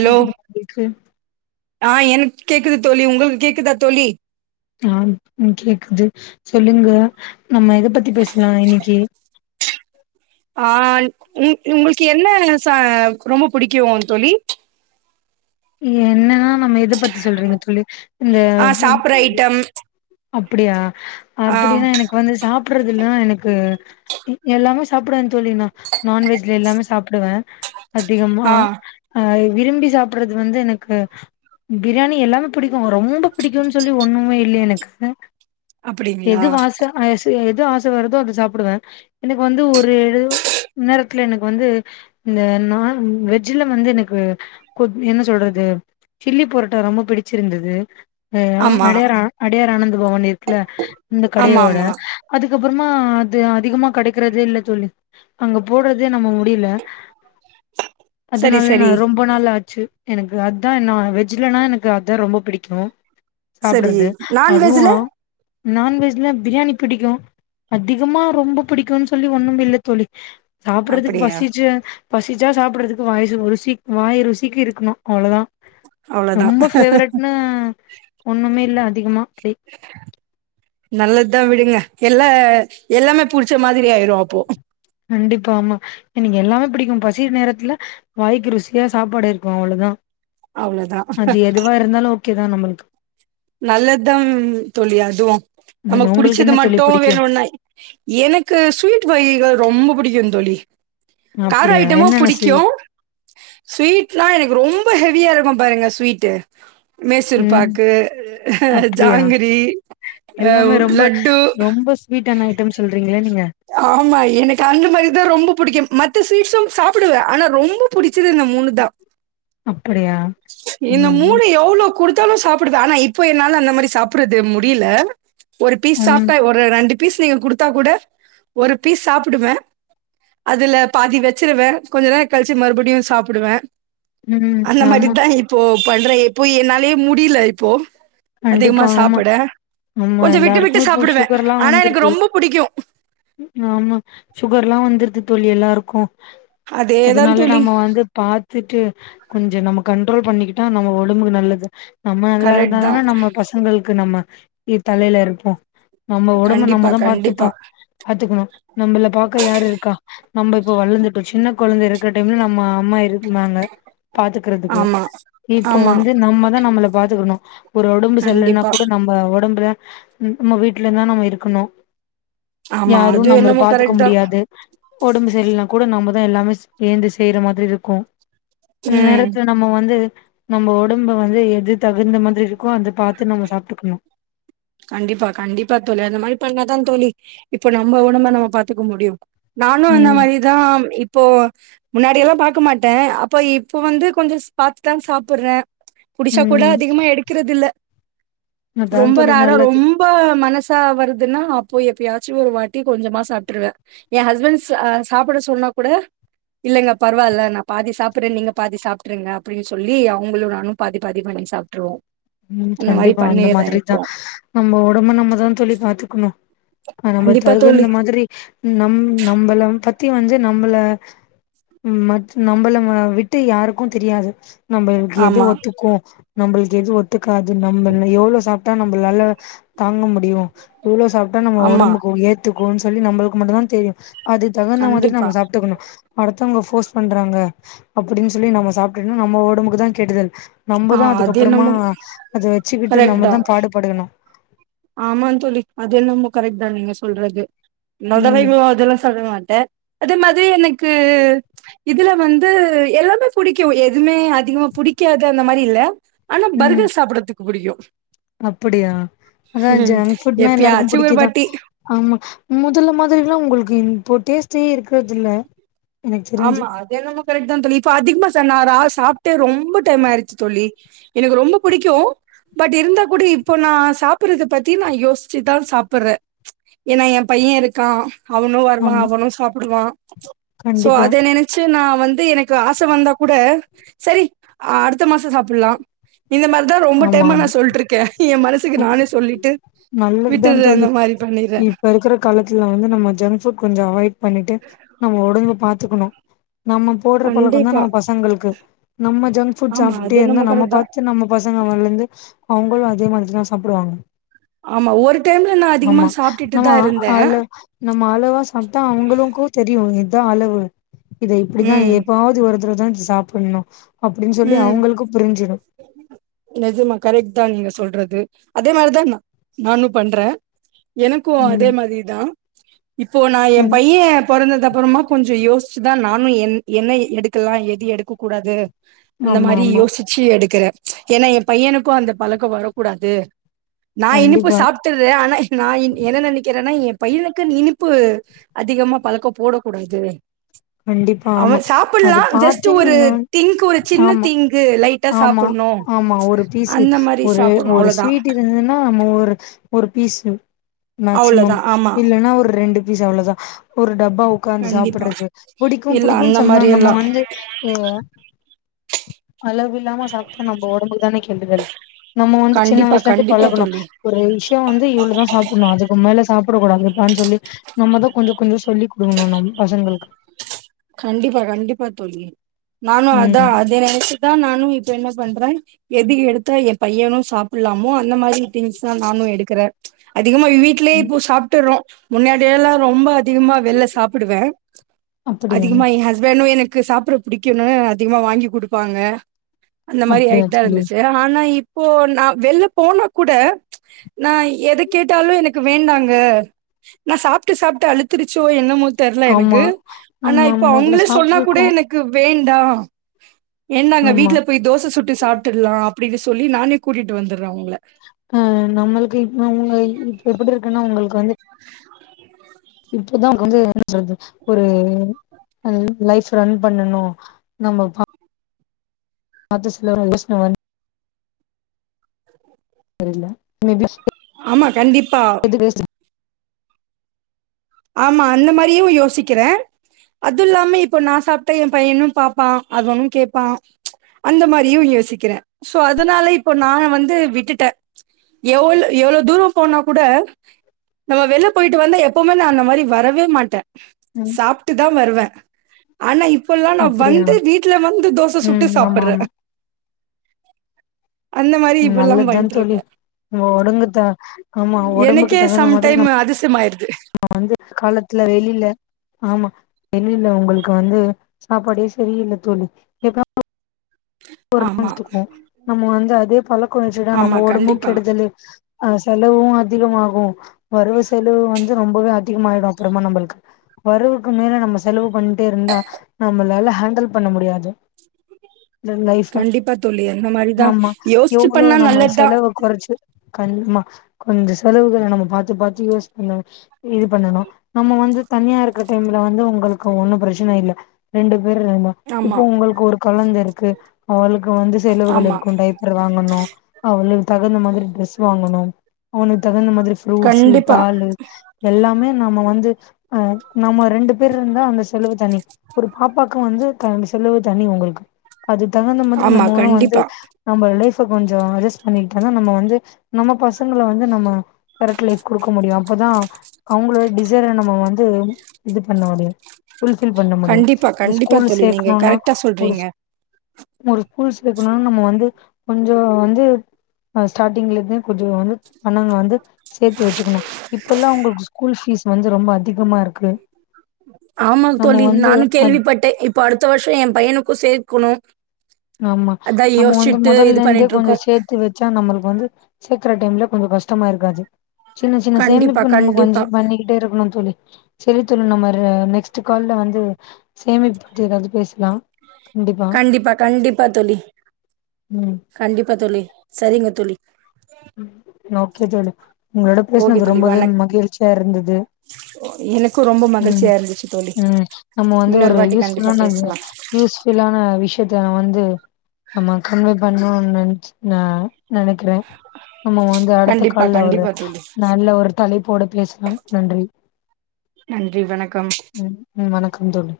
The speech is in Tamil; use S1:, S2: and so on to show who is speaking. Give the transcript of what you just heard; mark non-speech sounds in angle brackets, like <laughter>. S1: ஹலோ
S2: கேக்குதா நா பேஸ்றது
S1: ஆ எனக் கேக்குது தோழி உங்களுக்கு கேக்குதா தோழி
S2: ஆம் ம் கேக்குது சொல்லுங்க நம்ம எத பத்தி பேஸ்லா இன்னைக்கி
S1: ஆல் உங் உங்கள்க்கு என்ன சா ரொம்ப புடிக்கு தோழி
S2: என்னா நம்ம எத பத்தி சொல்றீங்க தோழி இந்த <inaudible>
S1: டம்
S2: அப்படியா அப்படின்னா எனக் வந்து சாப்பட்றதுல்னா எனக்கு எல்லாமே சாப்புடுவே தோழி நா நான்வெஜ்ல எல்லாமே சாப்புடுவே அதிகமா
S1: ஆ
S2: ஆ விரும்பி சாப்பட்றது வந்து எனக்கு பிரியாணி எல்லாமே பிடிக்கு ரொம்ப பிடிக்குன் சொல்லி ஒன்னுமே இல்ல எனக்கு எது
S1: அப்டிங்களா
S2: வாச ஆசையா எது ஆச வருதோ அத சாப்புடுவே எனக் வந்து ஒரு நேரத்துல எனக் வந்து இந்த நான் வெஜ்ஜுல வந்து எனக்கு கொத் என்ன சொல்றது சில்லி புரோட்டா ரொம்ப பிடிச்சிருந்துது அ ஆ
S1: ஆமா
S2: அடையார் ஆ அடையர் ஆனந்த பவன் இருக்குல்ல இந்த
S1: ஆமா
S2: கடையோட
S1: ஆமா
S2: அதுக்கப்பறமா அது அதிகமா கெடைக்கறதே இல்ல தோழி அங்க போட்றதே நம்ம முடியில
S1: சரி
S2: அதுனால நா
S1: சரி
S2: ரொம்ப நாள் ஆச்சு எனக்கு அதா நா வெஜ்ஜுலனா எனக்கு அதா ரொம்ப பிடிக்கு
S1: சரி
S2: சாப்பட்றது
S1: நான்வெஜ்ல
S2: நான்வெஜ்ல பிரியாணி பிடிக்கு அதிகமா ரொம்ப பிடிக்குன் சொல்லி ஒன்னுமில்ல தோழி சாப்பட்றதுக்கு
S1: அப்டியா
S2: பசிச்சு பசிச்சா சாப்பட்றதுக்கு வாய்சு ஒ ருசிக் வாய் ருசிக்கு இருக்கணு அவ்ளோ தா
S1: அவ்ளோதா
S2: ரொம்ப பேஃவரெட்னா ஒன்னுமே இல்ல அதிகமா அப்டி
S1: நல்லத் தா விடுங்க எல்லா எல்லாமே புடிச்ச மாதிரி ஆய்ரு அப்போ
S2: கண்டிப்பா ஆமா எனக்கு எல்லாமே பிடிக்கும் பசி நேரத்துல வாய்க்கு ருசியா சாப்பாடு இருக்கு அவ்ளோதா
S1: அவ்ளோதா
S2: அது எதுவா இருந்தாலு ஓகே தா நம்மளுக்கு
S1: நல்லதாம் தோழி அதுவு
S2: ம்
S1: நமக்கு
S2: உங்களுக்கு
S1: புடிச்சது
S2: என்ன தோழி
S1: மட்டு
S2: பிடிக்கு
S1: வேணும்னா எனக்கு ஸ்வீட் வகைகள் ரொம்ப பிடிக்கு தோழி கார
S2: அப்டியா
S1: ஐட்டமு
S2: என்னென்ன
S1: பிடிக்கு
S2: ஸ்வீட்
S1: ஸ்வீட்லா எனக்கு ரொம்ப ஹெவியா இருக்கு பாருங்க ஸ்வீட்டு மேசூர்
S2: ம்
S1: பாக்கு
S2: அப்டியா
S1: ஜாங்கிரி ஆ
S2: எல்லாமே ரொம்ப
S1: லட்டு
S2: ரொம்ப ஸ்வீடான ஐட்டம் சொல்றீங்களே நீங்க
S1: ஆமா எனக்கு அந்த மாரி தா ரொம்ப புடிக்கு மத்த ஸ்வீட்ஸும் சாப்பிடுவே ஆனா ரொம்ப புடிச்சது இந்த மூணு தா
S2: அப்படியா
S1: இந்த
S2: ம்
S1: மூணு எவ்ளோ கொடுத்தாலு சாப்பிடுவே ஆனா இப்ப என்னால அந்த மாரி சாப்பிடுறது முடியல ஒரு பீஸ்
S2: ம்
S1: சாப்ட்டா ஒ ரு ரெண்டு பீஸ் நீங்க குடுத்தா கூட ஒரு பீஸ் சாப்டுவ அதுல பாதி வச்சிருவே கொஞ்ச நேர கழிச்சு மறுபடியு சாப்பிடுவே
S2: ம்
S1: அந்த
S2: ஆமா
S1: மாரிதா இப்போ பண்றே எப்போ என்னாலயே முடியல இப்போ அதிகமா
S2: கண்டிப்பா ஆமா
S1: சாப்பட
S2: ஆமா
S1: கொஞ்ச விட்டு விட்டு
S2: எல்லாருக்கு இப்போ
S1: சாப்டுவே
S2: சுகர்லா
S1: ஆனா
S2: வந்துருக்கு
S1: எனக்கு ரொம்ப பிடிக்கு
S2: ஆமா சுகர்ல்லா வந்துருது தோழி எல்லாருக்கு
S1: அதேதா
S2: அதனால
S1: தோழி
S2: நம்ம வந்து பாத் கத்துட்டு கொஞ்ச நம்ம கண்ட்ரோல் பண்ணிக்கிட்டா நம்ம உடம்புக்கு நல்லது நம்ம எல்லா
S1: கரெக்ட் தா
S2: பசங்களுக்கு நம்ம இ தலையில இருப்போ நம்ம ஒடம்ப
S1: கண்டிப்பா
S2: நம்மதா
S1: கண்டிப்பா
S2: பாத்துப்போ பாத்துக்கணு நம்மள பாக்க யாரு இருக்கா நம்ம இப்ப வளர்ந்துட்டோ சின்ன குழந்த இருக்கிற டைம்ல நம்ம அம்மா இரு நாங்க பாத்துக்கறதுக்கு
S1: ஆமா
S2: இப்போ
S1: ஆமா
S2: வந்து நம்மதா நம்மள பாத்துக்கணு ஒரு ஒடம்பு செல்ர்லனா
S1: கண்டிப்பா
S2: கூட நம்ம ஒடம்புல நம்ம வீட்ல தா நம்ம இருக்கணு
S1: ஆமா
S2: யாரு
S1: அது
S2: நம்மள
S1: என்னமோ
S2: பாத்துக்க
S1: கரெக்ட் தா
S2: முடியாது ஒடம்பு சரில்லனா கூட நாமதா எல்லாமே சேந்து செய்யற மாதிரி இருக்கு அந்த
S1: ம்
S2: நேரத்ல நம்ம வந்து நம்ம உடம்ப வந்து எது தகுந்த மாதிரி இருக்கோ அத பாத்து நம்ம சாப்ட்டுக்கணு
S1: கண்டிப்பா கண்டிப்பா தோழி அந்த மாரி பண்ணாதா தோழி இப்ப நம்ம உடம்ப நம்ம பாத்துக்க முடியு நானு அந்த
S2: ம்
S1: மாரிதா இப்போ முன்னாடிெல்லா பாக்க மாட்ட அப்போ இப்போ வந்து கொஞ்ச பாத்து தாங்க சாப்டுற புடிசா கூட
S2: ம்
S1: அதிகமா எடுக்குறது இல்ல
S2: அதான்
S1: ரொம்ப
S2: தோழி
S1: ரேர்
S2: நல்லது
S1: ரொம்ப மனசா வருதுன்னா அப்போ எப்பயாச்சும் ஒரு வாட்டி கொஞ்சமா சாப்டுருவே என் ஹஸ்பண்ட் சா சாப்ட சொன்ன கூட இல்லங்க பரவாயில்ல நா பாதி சாப்ட்டுற நீங்க பாதி சாப்ட்ருங்க அப்டின்னு சொல்லி அவங்களு நானு பாதி பாதி பண்ணி சாப்டுருவோ
S2: ம் கண்டிப்பா அந்த மாதிரிதா நம்ம ஓடம்ப நம்மதா தோழி பாத்துக்கணு ஆ நம்ம
S1: கண்டிப்பா தோழி
S2: தகுந்த மாதிரி நம் நம்பள பத்தி வந்து நம்மள மத் நம்பள ஆ விட்டு யாருக்கு தெரியாது நம்மளுக்கு எது
S1: ஆமா
S2: ஒத்துக்கு நம்மளுக்கு எது ஒத்துக்காது நம்ம எவ்ளோ சாப் டா நம்ம நல்லா தாங்க முடியு எவ்ளோ சாப்ட்டா நம்ம
S1: ஆமா
S2: உடம்புக்கு எத் க்கும்ன்னு சொல்லி நம்மளுக்கு மட்டுதா தெரியு அது தகுந்த மாதிரி
S1: கண்டிப்பா
S2: நம்ம சாப்ட்டுக்கணு அடுத்தவங்க ஃபோர்ஸ் பண்றாங்க அப்டின்னு சொல்லி நம்ம சாப்ட்டு நம்ம உடம்புக்கு தா கெடுதல்
S1: ஆ
S2: நம்மதா அதுக்கு
S1: அது
S2: அப்றமா
S1: என்னமோ
S2: அத வச்சுக்கிட்டு
S1: கரெக்ட் தா
S2: நம்மதா பாடுபடுகணு
S1: ஆமா தோழி அது எல்லாமே கரெக்ட் தா நீங்க சொல்றது
S2: ம்
S1: <unintelligible> சொல்ல மாட்டேன் அதே மாதிரி எனக்கு இதுல வந்து எல்லாமே புடிக்கு எதுவுமே அதிகமா புடிக்காது அந்த மாதிரி இல்ல ஆனா
S2: ம்
S1: பர்கர் சாப்பிடறதுக்கு புடிக்கும்
S2: அப்படியா அதான் ஜங்க் ஃபுட்னா எல்லாருக்கும்
S1: எப்பயாச்சு ஒரு
S2: பிடிக்குதான்
S1: வாட்டி
S2: ஆமா மொதல்ல மாதிரில்லாம் உங்களுக்கு இப்போ டேஸ்டே இருக்கறதில்ல
S1: ஆமா அத என்னமோ கரெக்ட் தா னதோழி இப்போ அதிகமா சார் நான் சாப்பிட்டே ரொம்ப டைம் ஆயிடுச்சு சொல்லி எனக்கு ரொம்ப புடிக்கும் பட் இருந்தா கூட இப்போ நான் சாப்பட்றத பத்தி நான் யோசிச்சுதான் சாப்பட்றேன் ஏனா என் பையன் இருக்கான் அவனும் வருவான்
S2: ஆமா
S1: அவனும் சாப்பிடுவான் சோ
S2: கண்டிப்பா
S1: அத நினைச்ச சச்சு நா வந்து எனக்கு ஆசை வந்தா கூட சரி அடுத்த மாசம் சாப்பிடலாம் இந்த மாதிரிதான் ரொம்ப
S2: ஆமா
S1: டைமா
S2: ஆமா
S1: நான் சொல்ட்ருக்கேன் என் மனசுக்கு நானே சொல்லிட்டு
S2: நல்லதுதா
S1: விட்டுறே அந்த
S2: தோழி
S1: மாதிரி பண்ணறேன்
S2: இப்ப இருக்கிற காலத்துல வந்து நம்ம ஜங்க் புட் கொஞ்சம் அவாய்ட் பண்ணிட்டு நம்ம உடம்பு பாத்துக்கணும் நம்ம போட்ற பழக்கந்தான்
S1: கண்டிப்பா
S2: நம்ம பசங்களுக்கு நம்ம ஜங்க்ஃபுட்
S1: ஆமா
S2: சாப்பிட்டே
S1: அது
S2: இருந்தா
S1: என்னமோ
S2: நம்ம
S1: கரெக்ட் தா
S2: பார்த்து நம்ம பசங்க வளந்து அவுங்களும் அதே மாறி தா சாப்டுவாங்க
S1: ஆமா ஒரு டைம்ல நா அதிகமா
S2: ஆமா
S1: சாப்ட்டுட்டு
S2: நம்ம
S1: தா இருந்தே
S2: அ அல நம்ம அளவா சாப்ட்டா அவங்களுக்கும் தெரியும் இதான் அளவுனு இத இப்டிதான்
S1: ம்
S2: எப்பாது ஒருதடவ தான் இத சாப்டணும் அப்டின்னு சொல்லி அவங்களுக்கும் புரிஞ்சிடும்
S1: நிஜமா கரெக்ட் தான் நீங்க சொல்றது அதே மாறி தா நா நானும் பண்றே எனக்கும் அதே
S2: ம்
S1: மாறி தா இப்போ நா என்
S2: சரி
S1: பையன் பொறந்தது அப்புறமா கொஞ்சோ யோசிச்சுதா நானும் என் என்ன எடுக்கலா எது எடுக்க கூடாது அந்த
S2: ஆமா
S1: மாறி
S2: ஆமா
S1: யோசிச்சு எடுக்கறேன் ஏன்னா என் பையனுக்கும் அந்த பழக்கம் வரக்கூடாது நான் இனிப்பு
S2: கண்டிப்பா
S1: சாப்ட்டுடுறேன் ஆனா நா என்ன நினக்கிறேன்னா என் பையனுக்கு இனிப்பு அதிகமா பழக்கம் போடக் கூடாது
S2: கண்டிப்பா
S1: அவ
S2: ஆமா
S1: சாப்புல்லா
S2: அது
S1: ஜஸ்ட்ட்
S2: பாத்து
S1: ஒரு
S2: நீங்க வந்
S1: க்கு ஒரு சின்ன
S2: ஆமா
S1: திங்கு லைட்டா
S2: ஆமா
S1: சாப்புணும்
S2: ஆமா
S1: அந்த மாறி சாப்புணும் அவளோதா
S2: என்னன்னா நம்ம ஒரு ஒரு பீஸு மேக்சிமம்
S1: அவ்ளோதா ஆமா
S2: இல்லன்னா ஒரு ரெண்டு பீஸ் அவளோதான் ஒரு டப்பா உக்காந்து
S1: கண்டிப்பா
S2: சாப்டுறது புடிக்கும்
S1: இல்ல
S2: புடிக்கும்
S1: அந்த
S2: சொன்னா
S1: மாரி
S2: நம்ம
S1: எல்லா
S2: வந்து து அளவு இல்லாம சாப்ட்டா நம்ம உடம்புக்கு தான கெடுதல் நம்ம வந்து சின்ன
S1: கண்டிப்பா
S2: வயசுலருந்து
S1: கண்டிப்பா
S2: பழகனு
S1: தோழி
S2: ஒரு விஷய வந்து இவ்ளோதா சாப்பனோ அதுக்கு மேல சாப்படக் கூடாதுப்பான்னு சொல்லி நம்மதான் கொஞ்சோ கொஞ்சோ சொல்லி குடுக்கணும் நம் பசங்களுக்கு
S1: கண்டிப்பா கண்டிப்பா தோழி நானும் அதான்
S2: ம்
S1: அத நெனச்சு தா நானும் இப்ப என்ன பண்றேன் எது எடுத்தா என் பையனும் சாப்புலாமோ அந்த மாறி திங்ஸ் தா நானும் எடுக்கறன் அதிகமா வீட்லயே
S2: ம்.
S1: இப்ப சாப்ட்டுறோம் முன்னாடில்லாம் ரொம்ப அதிகமா வெள்ல சாப்புடுவேன்
S2: அப்படியா
S1: அதிகமா என் ஹஸ்பண்டும் எனக்கு சாப்பட புடிக்கும்னு அதிகமா வாங்கி குடுப்பாங்க அந்த மாறி
S2: அப்படியா
S1: ஆயிட்டு தா
S2: தோழி
S1: இருந்துச்சு ஆனா இப்போ நா வெள்ல போனா கூட நா எத கேட்டாலும் எனக்கு வேண்டாங்க நா சாப்ட்டு சாப்ட்டு அழுத்திருச்சோ என்னமோ தெர்ல
S2: ஆமா
S1: எனக்கு ஆனா
S2: நம்ம
S1: இப்ப
S2: மொதல்ல
S1: அவுங்களே சொன்னா கூட
S2: சாப்ட்ருக்கோ
S1: எனக் கு வேண்டாம் வேண்டாங்க
S2: ஆமா
S1: வீட்ல போய் தோச சுட்டு சாப்டுடலாம் அப்டின்னு சொல்லி நானே கூட்டிட்டு வந்துடுறேன் அவுங்கள
S2: அ நம்மளுக்கு இப்ப உங்க இப்ப எப்டி இருக்குன்னா உங்களுக்கு வந்து இப்பதா வந்து என்ன சொல்றது ஒரு லைஃப் ரன் பண்ணணும் நம்ம பா <unintelligible> தெரில மேபி
S1: ஆமா கண்டிப்பா
S2: எது பேஸ்ட்டு
S1: ஆமா அந்த மாரியு யோசிக்கிறே அதுல்லாம இப்போ நா சாப்ட்டா எ பையனு பாப்பா அதுவோணு கேப்பா அந்த மாரியு யோசிக்கிறே சோ அதுனால இப்போ நா வந்து விட்டுட்ட எவ்ளோ எவ்ளோ தூரோ போனா கூட நம்ம வெள்ல போயிட்டு வந்த எப்போ ம்ம நா அந்த மாரி வரவே மாட்ட
S2: ம்
S1: சாப்ட்டு தா வருவே ஆனா இப்பல்லா நா
S2: அப்படியா
S1: வந்து வீட்ல வந்து தோச
S2: ம்
S1: சுட்டு
S2: ஆமா
S1: சாப்புற
S2: ஆமா
S1: அந்த மாரி
S2: ம்
S1: இப்பல்லாம்
S2: நல்லத்தா
S1: பண்ணிட்டு
S2: தோழி
S1: இருக்கேன்.
S2: நம் உடம்புத்த ஆமா உடம்புக்கு
S1: எனக்கே
S2: தகுந்த மாதிரி
S1: சம்டைம்
S2: நம்
S1: அதிசயமாயிருது.
S2: ஆ வந்து காலத்துல வெளில ஆமா வெளியில உங்களுக்கு வந்து சாப்பாடே சரியில்ல தோழி
S1: ஆமா,
S2: <unintelligible> நம்ம வந்து அதே பழக்கோ வெச்சிடா
S1: ஆமா
S2: நம்ம உடம்பும்
S1: கண்டிப்பா.
S2: கெடுதலு அ செலவு அதிகமாகு வருவ செலவு வந்து ரொம்பவே அதிகமாயிடு அப்புறமா நம்பள்க்கு வரவுக்கு மேல நம்ம செலவு பண்ட்டே இருந்தா நம்மளால ஹேண்டல் பண்ண முடியாது இந்த லைஃப்ப
S1: கண்டிப்பா தோழி அந்த மாரிதா
S2: ஆமா
S1: யோசிச்சு
S2: எவ்ளோ
S1: பண்ணா
S2: நம்ப
S1: நல்லதுதா
S2: செலவ குறைச்சு கண்டிமா கொஞ்ச செலவுகள நம்ம பாத்து பாத்து யூஸ் பண்ணா இது பண்ணணு நம்ம வந்து தனியா இருக்கற டைம்ல வந்து உங்களுக்கு ஒன்னு பிரச்சன இல்ல ரெண்டு பேர் ர்ந்தா
S1: ஆமா
S2: இப்போ உங்களுக்கு ஒரு குழந்த இருக்கு அவளுக்கு வந்து செலவுகள்
S1: ஆமா
S2: இருக்கு டைப்பர் வாங்கணு அவளுக் தகுந்த மாதிரி ட்ரெஸ் வாங்கனு அவனுக் தகுந்த மாதிரி ஃப்ரூட்ஸ்ஸு
S1: கண்டிப்பா
S2: பாலு எல்லாமே நாம வந்து அ நம்ம ரெண்டு பேர்ரிருந்தா அந்த செலவு தனி ஒரு பாப்பாக்கு வந்து க செலவு தனி உங்களுக்கு அது தகுந்த மாதிரி
S1: ஆமா
S2: நம்மலு வந்து
S1: கண்டிப்பா
S2: நம்ப லைஃப்ப கொஞ்ச அட்ஜஸ்ட் பண்ணிக்கிட்ட தா நம்ம வந்து நம்ம பசங்கள வந்து நம்ம கரெட் லைஃப் குடுக்க முடியு அப்பதா அவுங்ளோட டிசைர நம்ம வந்து இது பண்ண முடியு ஃபுல்பில் பண்ண முடியு
S1: கண்டிப்பா
S2: ஒரு
S1: கண்டிப்பா
S2: ஸ்கூல்
S1: தோழி நீங்க
S2: சேக்ணுனா
S1: கரெக்டா
S2: ஒரு
S1: சொல்றீங்க
S2: ஸ் ஒரு ஸ்கூல் சேக்ணுனா நம்ம வந்து கொஞ்ச வந்து அ ஸ்டார்ட்டிங்லந்தே கொஞ்ச வந்து பணங் வந்து சேத்து வச்சுக்குணு இப்பலா உங்களுக்கு ஸ்கூல் ஃபீஸ் வந்து ரொம்ப அதிகமா இருக்கு
S1: ஆமாங்
S2: நம்ம
S1: தோழி
S2: வந்து
S1: நானு
S2: அத்
S1: கேள்விப்பட்டே இப்ப அடுத்த வர்ஷோ எ பையனுக்கு சேக்குணு
S2: ஆமா நம்ம வந்து
S1: இது
S2: முதல்லேந்தே
S1: பண்ணிட்டு
S2: கொஞ்ச
S1: இருக்கோ
S2: சேத் த்து வச்சா நம்மளுக்கு வந்து சேக்ற டைம்ல கொஞ்ச கஷ்டமா இருக்காது சின்ன சின்ன
S1: கண்டிப்பா
S2: சேமிப்பு நம்முக்கு கொஞ்சி
S1: கண்டிப்பா
S2: பண்ணிக்கிட்டே இருக்குணு தோழி செரித் தோழி நம்ம நெக்ஸ்ட் கால்ல வந்து சேமிப்பத்தி ஏதாவது பேச்லா கண்டிப்பா
S1: கண்டிப்பா கண்டிப்பா தோழி
S2: ம்
S1: கண்டிப்பா தோழி சரிங்க தோழி
S2: ஓகே தோழி உங்ளோட
S1: ஓகே
S2: பேச்னது
S1: தோழி
S2: ரொம்பவே
S1: வணக்
S2: மகிழ்ச்சியா இருந்துது
S1: எனக்கு ரொம்ப
S2: ம்
S1: மகிழ்ச்சியா இருந்துச்சு தோழி
S2: ம் நம்ம வந்து
S1: இன்னொரு
S2: ஒரு
S1: வாட்டி
S2: யூஸ்
S1: கண்டிப்பா
S2: ஃபுல்லான
S1: பேசலா
S2: யூஸ் ஃபில்லான விஷயத்த நா வந்து ஆமா கன்வே பண்ணுன் நெனச்சு நா நெனைக்கிறே நம்ம வந்து அடுத்த
S1: கண்டிப்பா
S2: கால்ல வர
S1: கண்டிப்பா தோழி
S2: நல்ல ஒரு தலைப்போட பேசலா நன்றி
S1: நன்றி வணக்கம்
S2: ம் ம் வணக்கம் தோழி